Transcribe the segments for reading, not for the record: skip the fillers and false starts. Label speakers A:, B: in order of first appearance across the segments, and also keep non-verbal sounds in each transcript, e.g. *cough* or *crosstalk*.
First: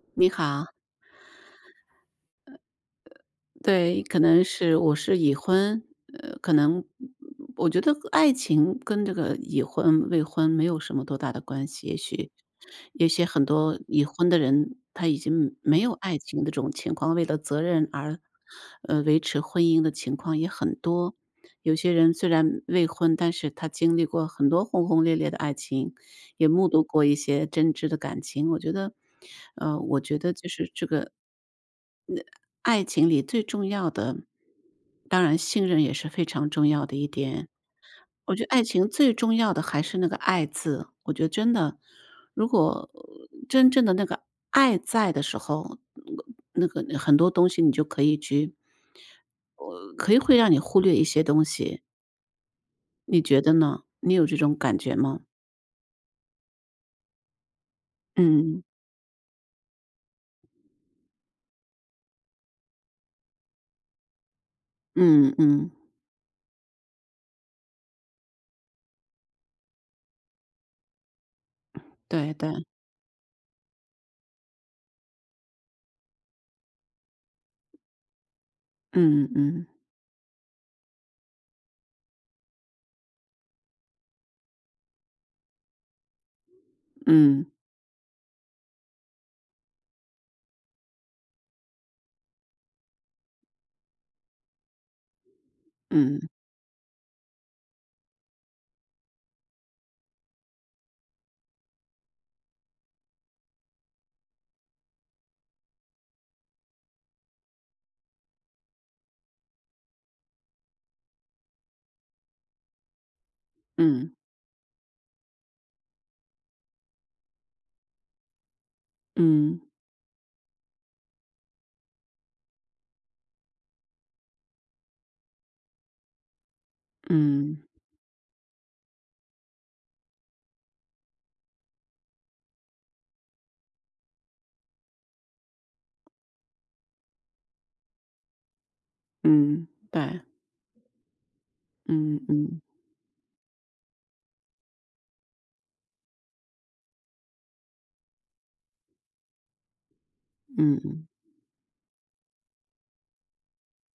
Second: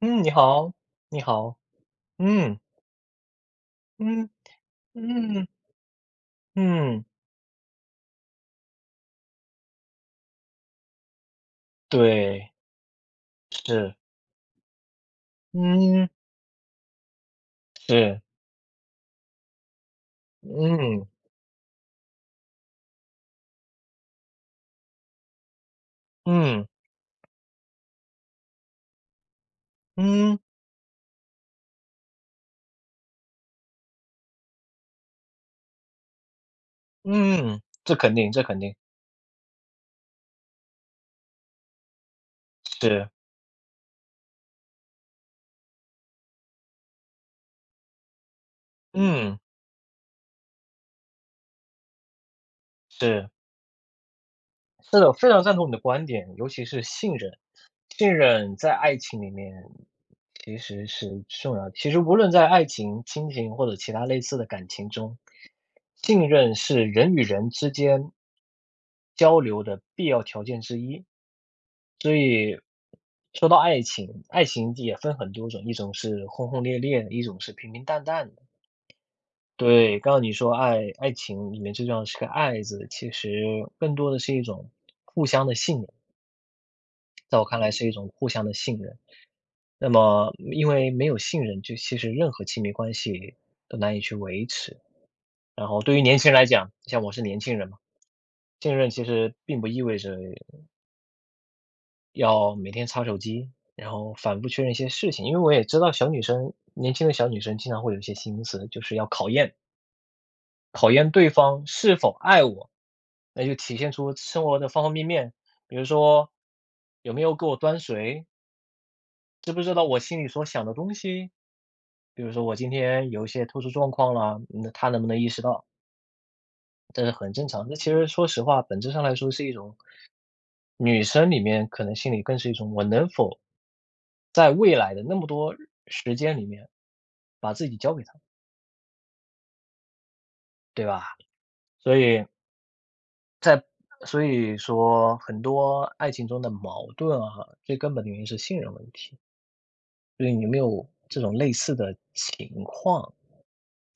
A: 嗯，
B: 你
A: 你
B: 好，
A: 好，你好，嗯，
B: 对，可
A: 嗯，
B: 能是我是已
A: 嗯，
B: 婚，可能
A: 嗯，
B: 我觉得爱情跟这个已婚未婚没有什么多大的关系，也许
A: 对，
B: 有些很多
A: 是，
B: 已婚的人他已经没有
A: 嗯，
B: 爱情的这种情况，为了责任而
A: 是，
B: 维持婚姻的情况也很
A: 嗯，
B: 多。有些人虽然未婚，但是他经历过很多轰轰烈烈的爱情，也目
A: 嗯，
B: 睹过一些真挚的感情。我觉得
A: 嗯，
B: 就是这个爱情里最重要的，当然信任也是非常重要的一点。
A: 嗯，这肯定，
B: 我
A: 这
B: 觉得
A: 肯
B: 爱
A: 定，
B: 情最重要的还是那个"爱"字，我觉得真的，如果
A: 是，
B: 真正的那个爱在的时候，那个很多东西你就可以去，
A: 嗯，
B: 可以会让你忽略一些东西，你
A: 是，
B: 觉得呢？你有这种感觉
A: 是的，
B: 吗？
A: 非常赞同你的观点，尤其是信任，信任
B: 嗯
A: 在爱情里面其实是重要的，其实无论在爱情、亲情或者其他类似的感情中，
B: 嗯嗯，
A: 信任是人与人之间交流的必要条件之一。所
B: 对对，
A: 以说到爱情，爱情也分很多种，一种是轰轰烈烈的，一种是平平淡淡的。
B: 嗯嗯
A: 对，刚刚你说爱情里面最重要的是个“爱”字，其实更多的是一种互相的信任，在我
B: 嗯
A: 看来是一种互相的信任。那么因为没有信任，就其实任何亲密关系都难以去维持。然后对于年
B: 嗯
A: 轻人来讲，像我是年轻人嘛，信任其实并不意味着要每天擦手机，然后反复确认一些事情。因为我也知道小女生年轻的小女生经常会有一些心思，就是要考验考验对方是否爱我，那就体现
B: 嗯
A: 出生活的方方面面，比如说有没有给我端水，知
B: 嗯
A: 不知道我心里所想的东西，比如说我今天有一些特殊状况了，那她能不能意识到，这是很正
B: 嗯
A: 常。这其实说实话，本质上来说是一种女生里面可能心里更是一种我能否在未来的那么多时间里面，把自己交给他，
B: 嗯，对。
A: 对吧？所
B: 嗯
A: 以
B: 嗯
A: 说很多爱情中的矛盾啊，最根本的原因是信任问题。所以你有没有
B: 嗯，
A: 这种类似的情况，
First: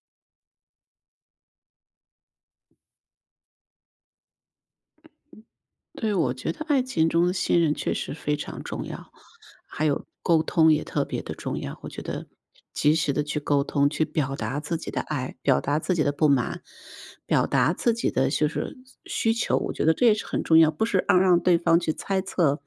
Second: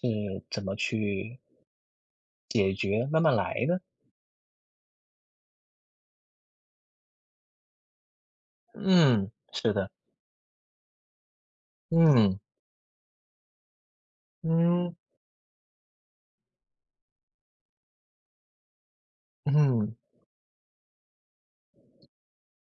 A: 是怎么去解决，慢慢来的？
B: 对，我觉得爱情中的信任确实非常重要，
A: 嗯，是
B: 还
A: 的，
B: 有沟通也特别的重要。我觉得
A: 嗯，
B: 及时的去沟通，去表达自己
A: 嗯，
B: 的爱，表达自己的不满，表达自己的就是需求，我觉得
A: 嗯，
B: 这也是很重要，不是让对方去猜测。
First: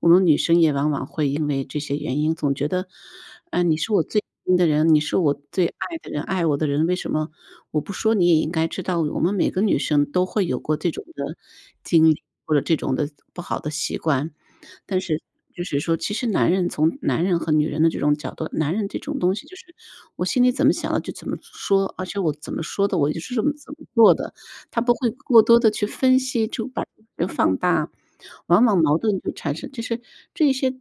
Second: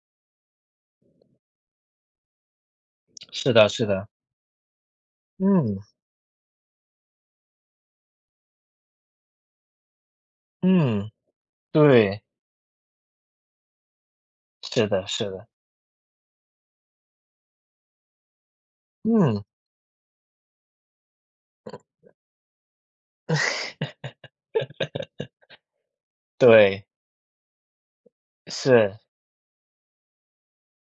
B: 我们女生也往往会因为这些原因，总觉得，
A: 是
B: 哎、
A: 的
B: 你
A: 是
B: 是我
A: 的，
B: 最亲的人，你是我最
A: 嗯，
B: 爱的人，爱我的人，为什么我不说你也应该知道，我们每个女生都会有过这种
A: 嗯，
B: 的经
A: 对，
B: 历，或者这种的不好的习惯。
A: 是
B: 但
A: 的
B: 是
A: 是的，
B: 就是说，其实男人从男人和女人的这种角度，男人这种东
A: 嗯，
B: 西就是我心里怎么想的就怎么说，而且我怎么说的我就是这么怎么做的，他不会过多的去分析，就把
A: 对，
B: 人放大，往往矛
A: 是，
B: 盾就产生就是这一些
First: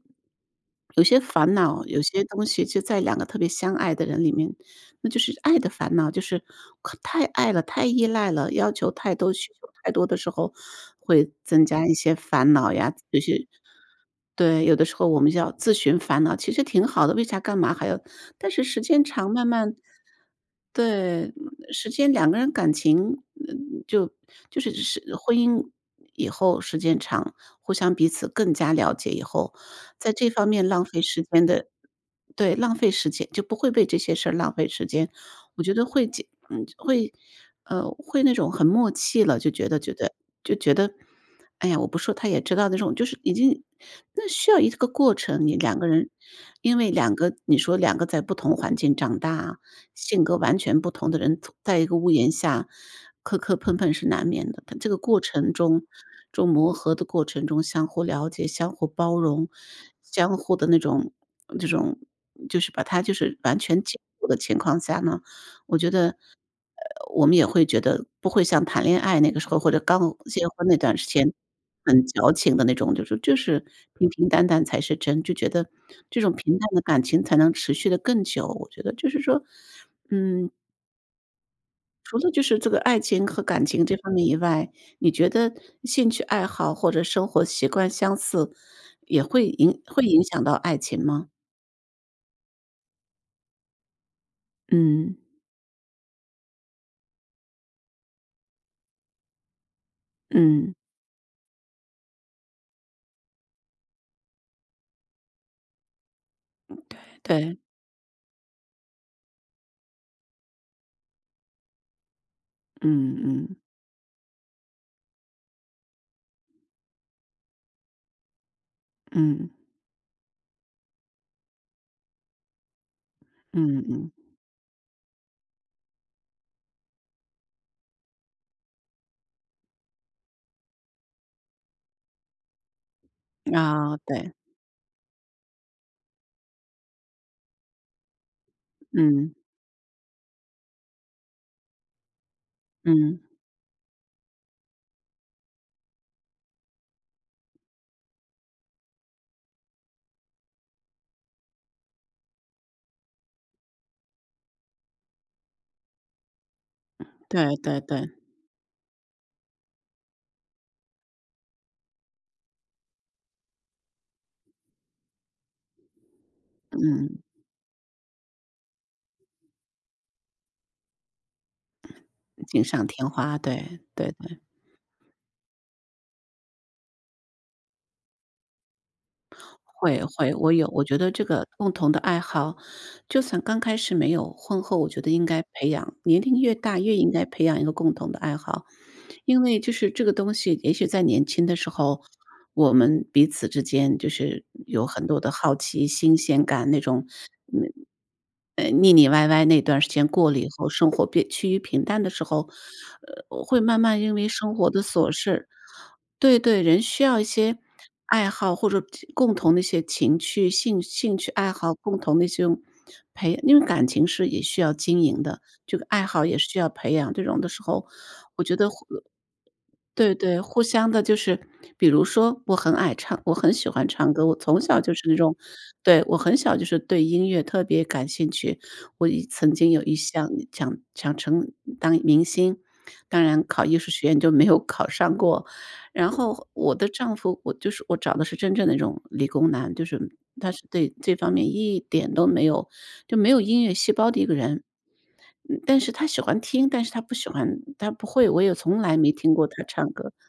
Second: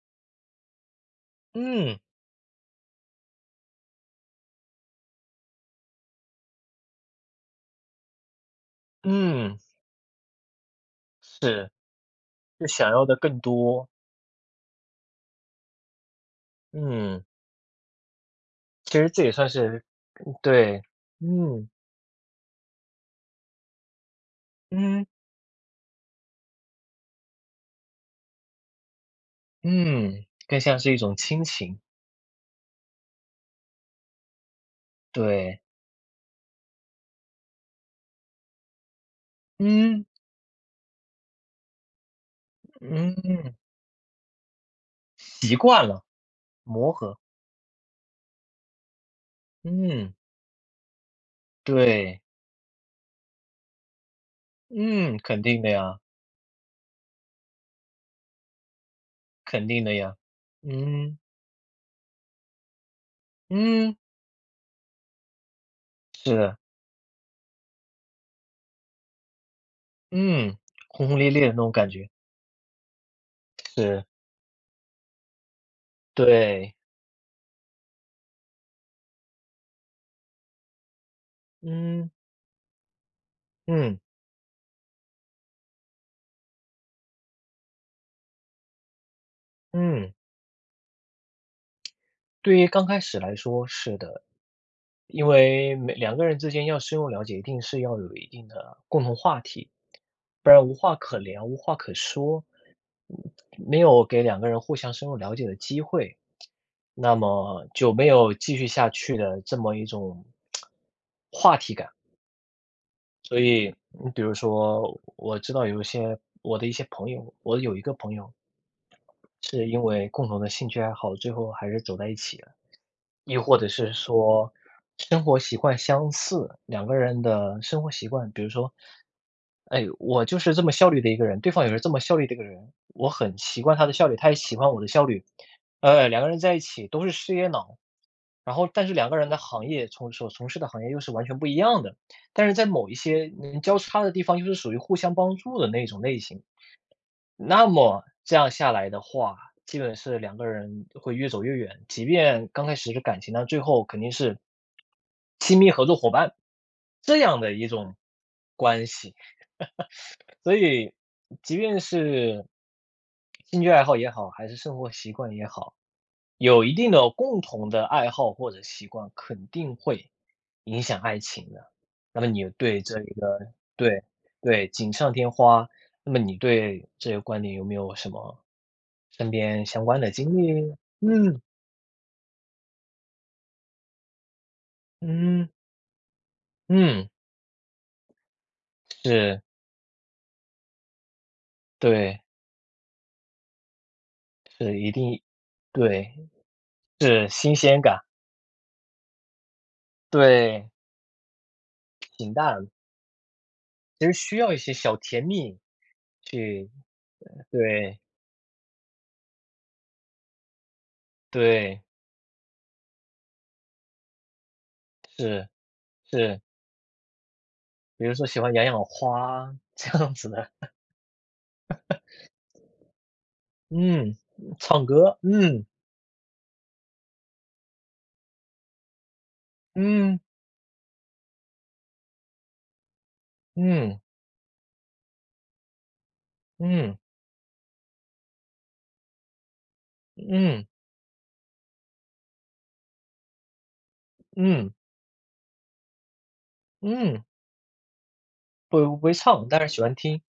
B: 有些烦恼，
A: 嗯。
B: 有些东西就在两个特别相爱的人里面，那就是爱的烦恼，就是可太爱了，太依赖了，要求太多，需
A: 嗯，
B: 求太多的时候，会增
A: 是，
B: 加一些烦
A: 就
B: 恼
A: 想
B: 呀，
A: 要的
B: 有
A: 更
B: 些。
A: 多。
B: 对，有的时候我们要自寻烦恼，其实挺好的，为
A: 嗯，
B: 啥干嘛还要，但是时
A: 其
B: 间
A: 实这
B: 长
A: 也
B: 慢
A: 算
B: 慢。
A: 是对，
B: 对，
A: 嗯，
B: 时间两个人感情，就就是
A: 嗯，
B: 是婚姻以后时间长，互相彼此更加了解以后，在
A: 嗯，
B: 这方
A: 更
B: 面
A: 像
B: 浪
A: 是一
B: 费
A: 种
B: 时
A: 亲
B: 间的。
A: 情。
B: 对，浪费时间，就不会被这些事儿浪费时间。我
A: 对，
B: 觉得会解，会会那种很默契了，就觉得觉
A: 嗯，
B: 得就觉得哎呀，我不说他也知道那种，就是已
A: 嗯，
B: 经，那需要一个过程，你
A: 习
B: 两个
A: 惯了，
B: 人，因为
A: 磨
B: 两
A: 合。
B: 个你说两个在不同环境长大，
A: 嗯，
B: 性格完全不同的人，在一个屋
A: 对，
B: 檐下磕磕碰碰是难免的。他这个
A: 嗯，
B: 过
A: 肯
B: 程
A: 定的
B: 中，
A: 呀，
B: 中磨合的过程中，相互了解、相互包容、
A: 肯定的呀。
B: 相互的那种
A: 嗯，
B: 这种，就是把它就是完全
A: 嗯，
B: 接受的情况下呢，我觉得，
A: 是的，
B: 我们也会觉得不会像谈恋爱那个时候，或者刚结
A: 嗯，
B: 婚那段时
A: 轰轰烈
B: 间，
A: 烈的那种感
B: 很
A: 觉。
B: 矫情的那种，就是
A: 是，
B: 平平淡淡才是真，就觉得这种平淡
A: 对，
B: 的感情才能持续的更久。我觉得就是说，嗯，
A: 嗯，
B: 除了就是这个爱情和感情这
A: 嗯，
B: 方面以外，你觉得兴趣爱好或者生活习惯相似，也会影会
A: 嗯，
B: 影响到爱情吗？
A: 对于刚开始来说，是的。
B: 嗯，
A: 因为每两个人之间要深入了解，一定是要有一定的共同话题，不然
B: 嗯，
A: 无话可聊、无话可说，嗯没有给两个人互相深入了解的机会，那
B: 对，
A: 么就没有继续下去的这么一种话题感。
B: 嗯
A: 所
B: 嗯
A: 以，你比如说，我知道有一些我的一些朋友，我有一个朋友
B: 嗯
A: 是因为共同的兴趣爱好，最后还是走在一起了。亦或者是
B: 嗯
A: 说生活习惯相似，两个人的生活习惯，比如说，哎，我就是这么效率的一个人，对方也是这么效率的一个人，我很
B: 嗯，
A: 习惯他的
B: 啊，
A: 效率，他
B: 对。
A: 也喜欢我的效率，两个人在一起都是事业脑，然后但是两个人
B: 嗯，
A: 的行业所从事的行业又是完全不一样的，但是在某一
B: 嗯，
A: 些能交叉的地方又是属于互相帮助的那种类型。那么这样下来的话，基本是两个人会越走越远，即便刚开始是感情，那最后肯定是亲密合作伙伴这样的
B: 对
A: 一
B: 对
A: 种
B: 对，
A: 关系。所以即便是兴趣爱好也好，还是生活习惯也好，有一定的
B: 嗯，
A: 共同的爱好或者习惯，肯定会影响爱情的。那么你
B: 锦
A: 对
B: 上
A: 这
B: 添
A: 一
B: 花，
A: 个
B: 对，
A: 对
B: 对对，
A: 对，锦上添花，那么你对这个观点有没有什么身边相关
B: 会
A: 的
B: 会，
A: 经历，
B: 我觉得这
A: 嗯，
B: 个共同的爱好，就算刚开始没有，婚后我觉得应该
A: 嗯，
B: 培养，年龄越大越
A: 嗯，
B: 应该培养一个共同的爱好。因
A: 是，
B: 为就是这个东西，也许在年轻的时候，
A: 对，
B: 我们彼此之间就是
A: 是
B: 有
A: 一
B: 很多
A: 定
B: 的好奇、
A: 对，
B: 新鲜感那种，
A: 是新鲜感，
B: 腻腻歪歪那段时间过了以后，
A: 对，
B: 生活变趋于平淡的时
A: 平
B: 候，
A: 淡，
B: 会慢慢
A: 其
B: 因
A: 实
B: 为
A: 需要
B: 生
A: 一
B: 活
A: 些
B: 的
A: 小
B: 琐
A: 甜
B: 事。
A: 蜜
B: 对对，
A: 去
B: 人需要一些
A: 对，
B: 爱好或者共同的一些情趣、兴趣爱好，
A: 对，
B: 共同的这种因为感情是也需要经营的，
A: 是，
B: 这个爱好也
A: 是，
B: 是需要培养。这种的时候，
A: 比如说喜
B: 我
A: 欢
B: 觉
A: 养
B: 得会。
A: 养花 *laughs* 这样
B: 对
A: 子
B: 对，
A: 的，
B: 互相的就是比如说我很喜欢唱
A: 嗯，
B: 歌，我从小
A: 唱
B: 就是那
A: 歌，
B: 种。
A: 嗯，
B: 对，我很小就是对音乐特别感兴趣。曾经有一
A: 嗯，
B: 项想想成当明星，当然考艺术
A: 嗯，
B: 学院就没有考上过。然后我的
A: 嗯，
B: 丈夫，我找的是真正的那种理工男，就是他是
A: 嗯，
B: 对这方面一点都没有，就没有音乐细胞的一个人。
A: 嗯，
B: 嗯，但是他喜欢听，但是他不
A: 嗯，
B: 喜欢他不会，我也从
A: 不
B: 来
A: 不
B: 没
A: 会
B: 听过
A: 唱，但
B: 他
A: 是喜
B: 唱
A: 欢
B: 歌。
A: 听，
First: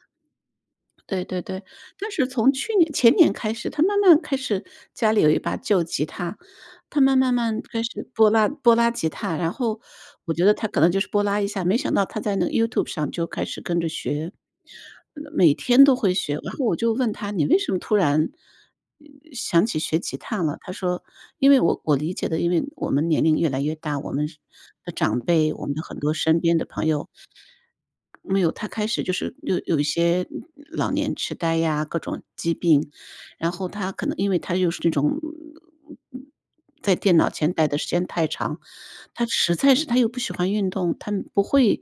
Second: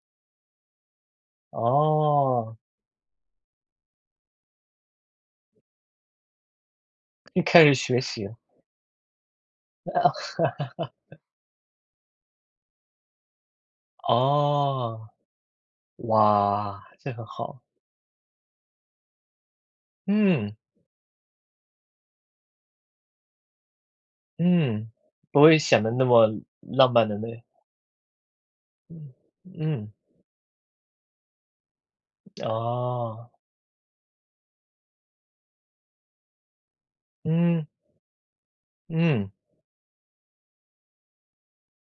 B: 对对对，但是从
A: 哦，
B: 去年前年开始，他慢慢开始，家里有一把旧吉他，他慢慢
A: 又
B: 慢
A: 开始
B: 开
A: 学
B: 始
A: 习
B: 拨
A: 了。
B: 拉拨拉吉他，然后我觉得他可能就是拨拉一下，没想到他在那个 YouTube 上就开始跟着学，
A: 哦，
B: 每天都会学。然后我
A: 哇，
B: 就
A: 这
B: 问
A: 很
B: 他："你为
A: 好。
B: 什么突然嗯想起学吉他
A: 嗯，
B: 了？"他说："因为我理解的，因为我们年龄越来越大，我们是
A: 嗯，
B: 的长
A: 不
B: 辈，
A: 会
B: 我们的
A: 显得
B: 很
A: 那
B: 多
A: 么
B: 身边的朋
A: 浪漫
B: 友，
A: 的那
B: 没有，他开始就
A: 嗯，
B: 是有一
A: 嗯，
B: 些老年痴呆呀，各种疾病，
A: 哦，
B: 然后他可能因为他又是那种在电脑前
A: 嗯，
B: 待的时间太长，他
A: 嗯，
B: 实在是他又不喜欢运动，他不会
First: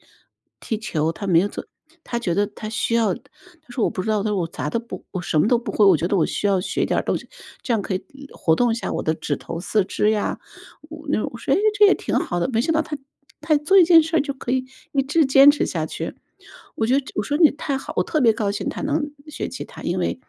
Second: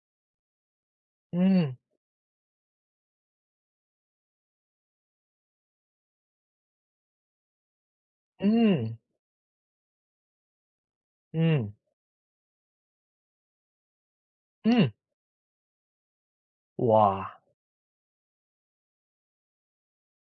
B: 踢球，他没有做，
A: 嗯，
B: 他觉得他需要他说："我不知道，他说我什么都不会，我觉得我需要学点儿东西，这样可以活动一下
A: 嗯，
B: 我的指头、四肢呀。"我那种我说："诶，
A: 嗯，
B: 这也挺好的。"没想到他做一件事儿就可以
A: 嗯，
B: 一直坚持下去。我觉得我
A: 哇，
B: 说："你太好！"我特别高兴他能学吉他，因为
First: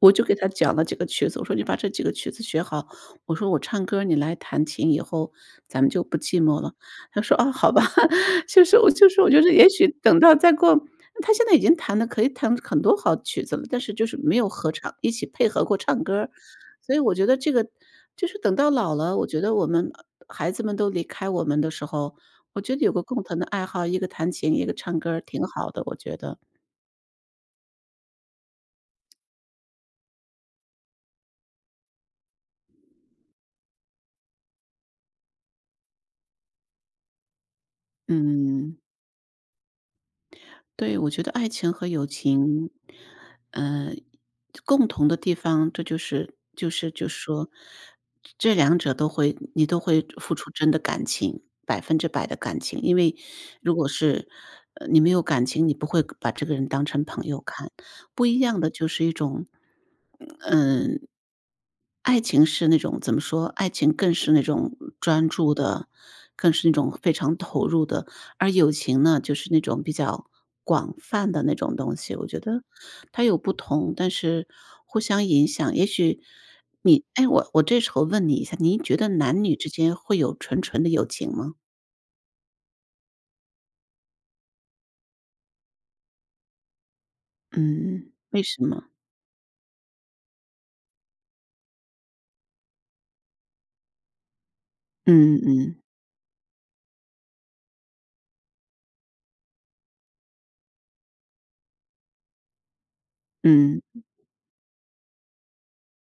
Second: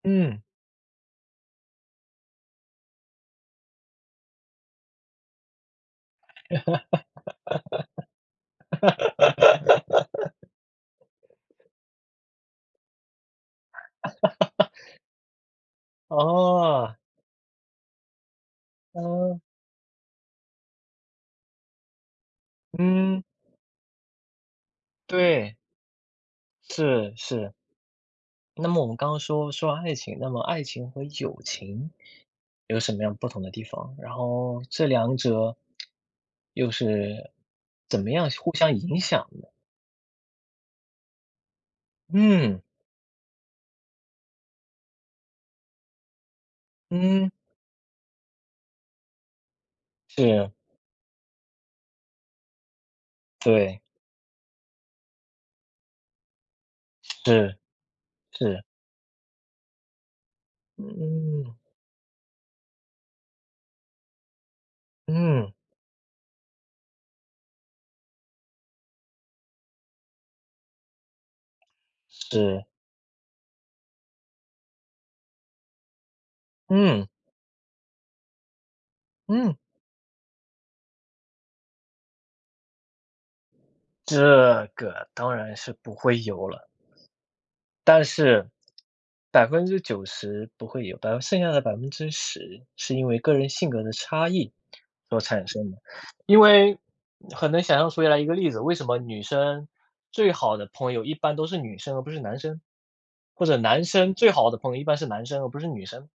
B: 我就给
A: 嗯，
B: 他讲了几个曲子，我说你把这几个曲子学好，我说我唱歌，你来弹琴，以后咱们就不寂寞了。他说啊，好吧，*laughs* 就是我就是我觉得也许等到再过，他现在已经弹的可以弹很多好曲子了，但是就是没有合唱一起配合过唱歌儿，所
A: 哦，
B: 以我觉得这个就是等到老了，我觉
A: 嗯，
B: 得我们孩子们都离开我们的时候，我觉得有个共
A: 嗯，
B: 同的爱好，一个弹琴，一个唱歌儿挺
A: 对，
B: 好的，我觉得，
A: 是，是。那么我们刚刚说说爱情，那么爱情和友情有什么样不同的地方？然后这两者又是怎么样互相
B: 嗯。
A: 影响呢？
B: 对，我觉得爱情和友
A: 嗯，
B: 情，呃，共同的地方，这就是
A: 嗯，
B: 说，这两者都会你都会付出
A: 是，
B: 真的感情100%的感情。因为如
A: 对，
B: 果是，你没有感情，你不会把这个人当成朋友
A: 是，
B: 看。不一样
A: 是，
B: 的就是一种，嗯，
A: 嗯，
B: 爱情是那种怎么说？爱情更是那种专注
A: 嗯，
B: 的，更是那种非常投入的，而友情呢，就是那种比较广泛的那种东西。我觉得
A: 是，
B: 它有不同，但是互相影响。也许你，
A: 嗯，
B: 哎，我这时候问你一下，你觉得男女
A: 嗯，
B: 之间会有纯纯的友情吗？
A: 这个当然是不会有了，但
B: 嗯，为
A: 是
B: 什么？
A: 百分之九十不会有，百分剩下的百分之十是因为个人性格的差异所
B: 嗯
A: 产生
B: 嗯
A: 的。因为很能想象出来一个例子，为什么女生最好的朋友一般都是女生而不是男生，或者男
B: 嗯
A: 生最好的朋友一般是男生而不是女生。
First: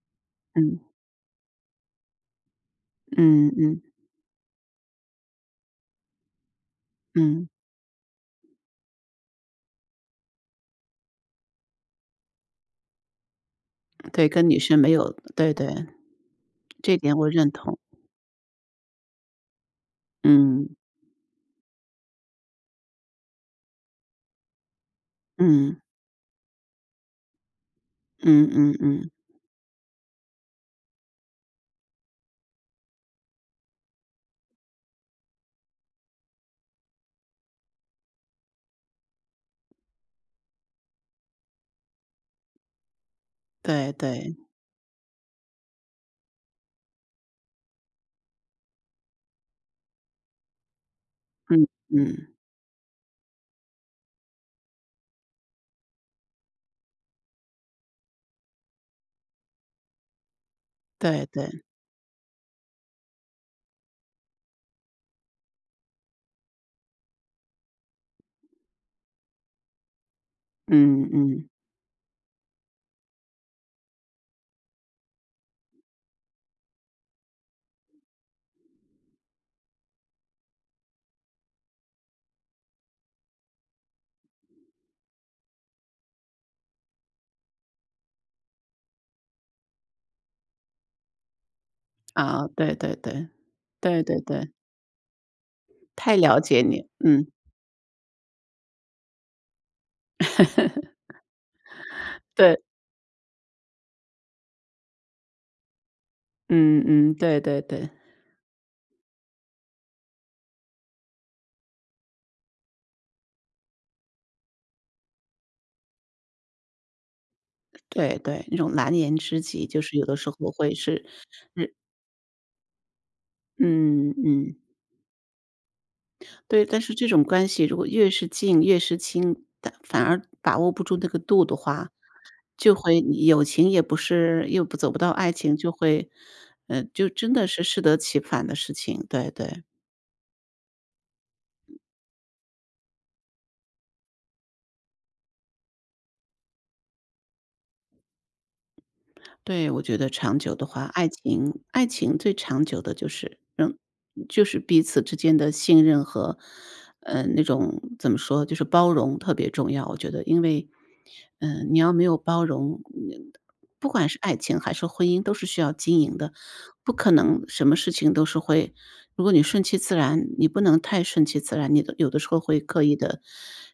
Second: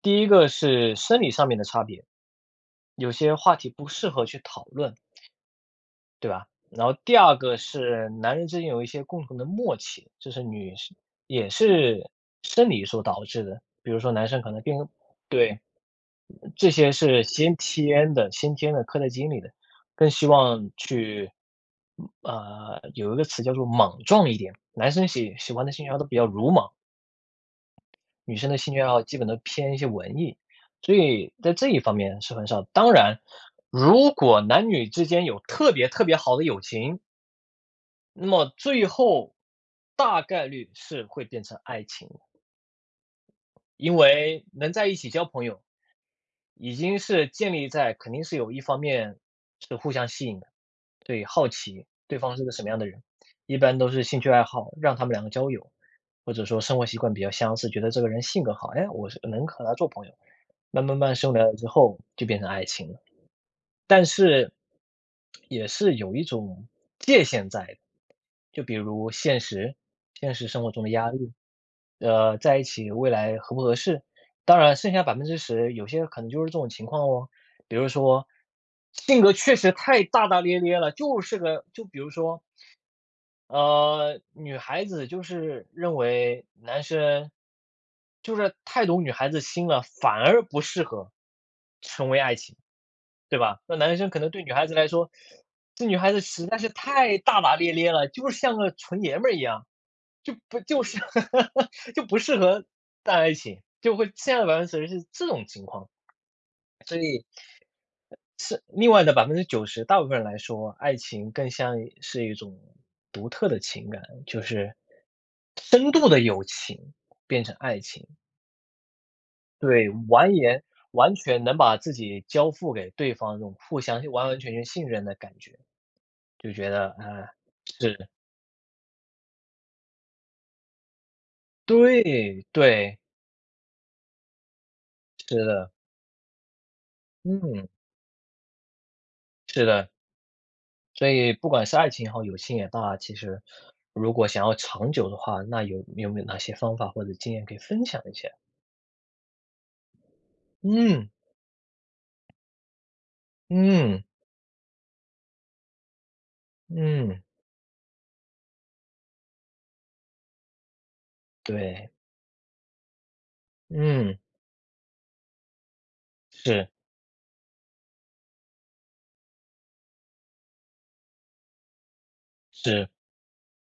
A: 第一个
B: 嗯
A: 是生理上面的差别，有些
B: 嗯嗯
A: 话题
B: 嗯，
A: 不适合去讨论，对吧？然后第二
B: 嗯
A: 个是男人之间有一些共同的默契，这是女生也是生理所导致的，比如说男
B: 对，
A: 生
B: 跟
A: 可
B: 女
A: 能
B: 生
A: 变
B: 没有，对
A: 对，
B: 对，
A: 这些
B: 这点
A: 是
B: 我认
A: 先
B: 同。
A: 天的先天的刻在基因里的，更希
B: 嗯
A: 望去，有一个词叫做莽撞一点，男生喜欢的
B: 嗯。
A: 兴趣爱好都比较鲁莽。女
B: 嗯
A: 生的
B: 嗯
A: 兴趣爱好
B: 嗯，
A: 基本都偏一些文艺，所以在这一方面是很少。当然，如果男女之间有特别特别好的友情，那么最后大概率是会变成爱情的
B: 对
A: 因
B: 对，
A: 为能在一起交朋友，已经是建立在肯定是有一方面是互相吸引的，对，好
B: 嗯
A: 奇对
B: 嗯，
A: 方是个什么样的人，一般都是兴趣爱好让他们两个交友，或者说生活习惯比较相似，觉得这个人性格好，哎，我是能和他做朋友。慢慢
B: 对
A: 深入
B: 对，
A: 了之后，就变成爱情了。但是，也是有一种界限在的，就比如现实，现实生活中的
B: 嗯
A: 压力，
B: 嗯，
A: 在一起未来合不合适？当然，剩下百分之十有些可能就是这种情况哦。比如说，性格确实太大大咧咧了，就是个就比如说女孩子就是认为男生就是太懂女孩子心了，反而不适合成为爱
B: 啊，
A: 情，
B: 对对对，
A: 对吧？那男
B: 对
A: 生可
B: 对
A: 能对
B: 对，
A: 女孩子来说，这女孩
B: 太
A: 子
B: 了
A: 实在
B: 解
A: 是
B: 你，
A: 太
B: 嗯，
A: 大大咧咧了，就是像个纯爷们儿一样，就不就是
B: *laughs*
A: *laughs* 就不适
B: 对，
A: 合干爱情，就会现在的百分之四十是这种情况。
B: 嗯嗯，对对对，
A: 是另外的百分之九十，大部分人来说，爱情更像是一种独特的情感，就是深度的友情变成爱情。
B: 对对，那种蓝颜知己就
A: 对，
B: 是有的时
A: 完
B: 候
A: 颜
B: 会是，
A: 完全能
B: 是
A: 把自己交付给对方，这种互相
B: 嗯
A: 完完全
B: 嗯。
A: 全信任的感觉，就
B: 对，
A: 觉
B: 但
A: 得，
B: 是这种
A: 啊，
B: 关系如果
A: 是
B: 越是近越是亲，但反而把握不住那个度的话，
A: 对，
B: 就
A: 对，
B: 会友情也不是又不走不到爱
A: 是
B: 情，
A: 的，
B: 就会，就真的是
A: 嗯，
B: 适得其反的事情，对对。
A: 是的。所以不管是爱情也好，友情也罢，其实如果想要长久的话，那有没有哪些方法或者经验可以分享一下？
B: 对，我觉得长久的话，爱
A: 嗯。
B: 情爱情最长久的就是
A: 嗯，
B: 彼此之间的信任和，
A: 嗯，
B: 那种怎么说，就是包容特别重要，我觉得。因为，你
A: 对，
B: 要没有包容，不管是
A: 嗯，
B: 爱情还是婚姻，都是需要经营的，
A: 是，
B: 不可能什么事情都是会，如果你顺其自然，你不能太顺其自然，你的有的时候会刻
A: 是，
B: 意的。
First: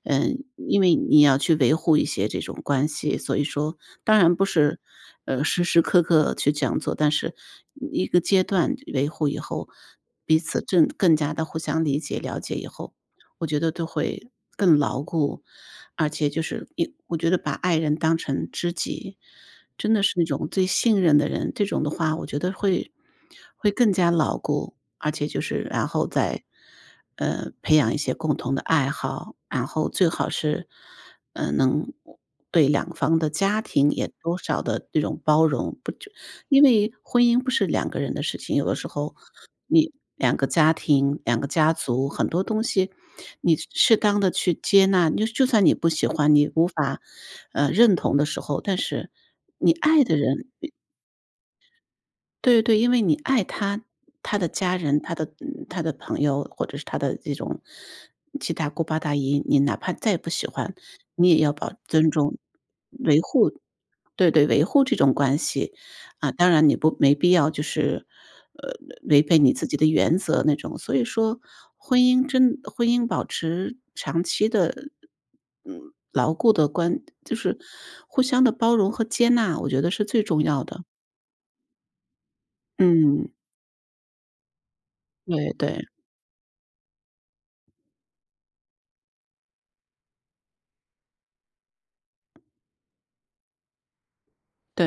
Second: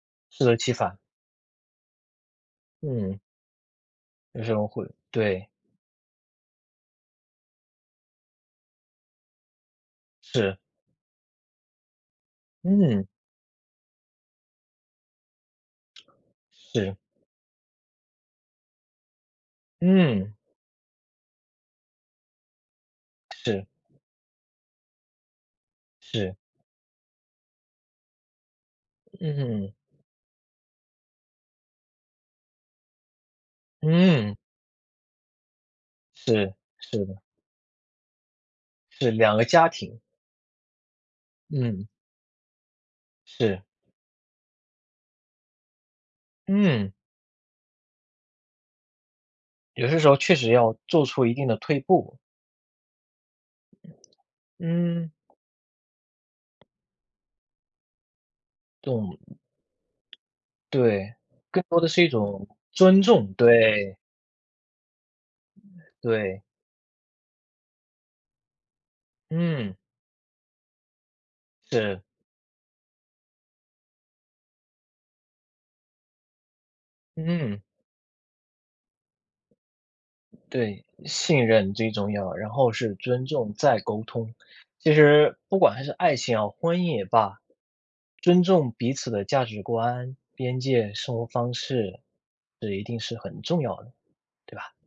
A: 适得其
B: 因为
A: 反，
B: 你要去维护一些这种关系，
A: 嗯，
B: 所以说当然
A: 有
B: 不
A: 时候
B: 是，
A: 会对，
B: 时时刻刻去这样做，但是一个阶段维护以后，彼
A: 是，
B: 此正更加的互相理解、了解以后，
A: 嗯，
B: 我觉得都会更牢固。而且就是
A: 是，
B: 我觉得把爱人当成知己，真的是那
A: 嗯，
B: 种最信任的人，这种的话我觉得会
A: 是，
B: 会更加牢固。而且就是然后
A: 是，
B: 再，培养一些共同的爱好，然
A: 嗯，
B: 后最好是，能对两方的家庭也
A: 嗯，
B: 多少的这种包容，不就
A: 是，
B: 因为
A: 是
B: 婚
A: 的，
B: 姻不是两个人的事情，有的时
A: 是
B: 候
A: 两个家
B: 你
A: 庭，
B: 两个家庭、两个家
A: 嗯，
B: 族很多东西，你
A: 是，
B: 适当的去接纳，就算你不喜欢，你无
A: 嗯，
B: 法，认同的时候，但是你
A: 有些
B: 爱
A: 时
B: 的
A: 候确
B: 人。
A: 实要做出一定的退步，
B: 对对对，因为你爱他，他的家人、
A: 嗯，
B: 他的朋友，或者是他的这种七大姑
A: 这
B: 八大
A: 种
B: 姨，你哪怕再不喜欢，
A: 对，
B: 你也要
A: 更多的是一
B: 尊重、
A: 种尊
B: 维
A: 重，
B: 护，
A: 对，
B: 对对，维护这种关系啊。
A: 对，
B: 当然，你不没必要就是呃违背你自
A: 嗯，
B: 己的原则那种。所以说，
A: 是，
B: 婚姻保持长期的牢固的就是
A: 嗯。
B: 互相的包容和接纳，我觉得是最重要的。
A: 对，信任最重要，然后是尊
B: 嗯，
A: 重，再沟通。其实
B: 对
A: 不管还
B: 对。
A: 是爱情啊、婚姻也罢，尊重彼此的价值观、边界、生活方式，这一定是很重要的，对吧？
B: 对，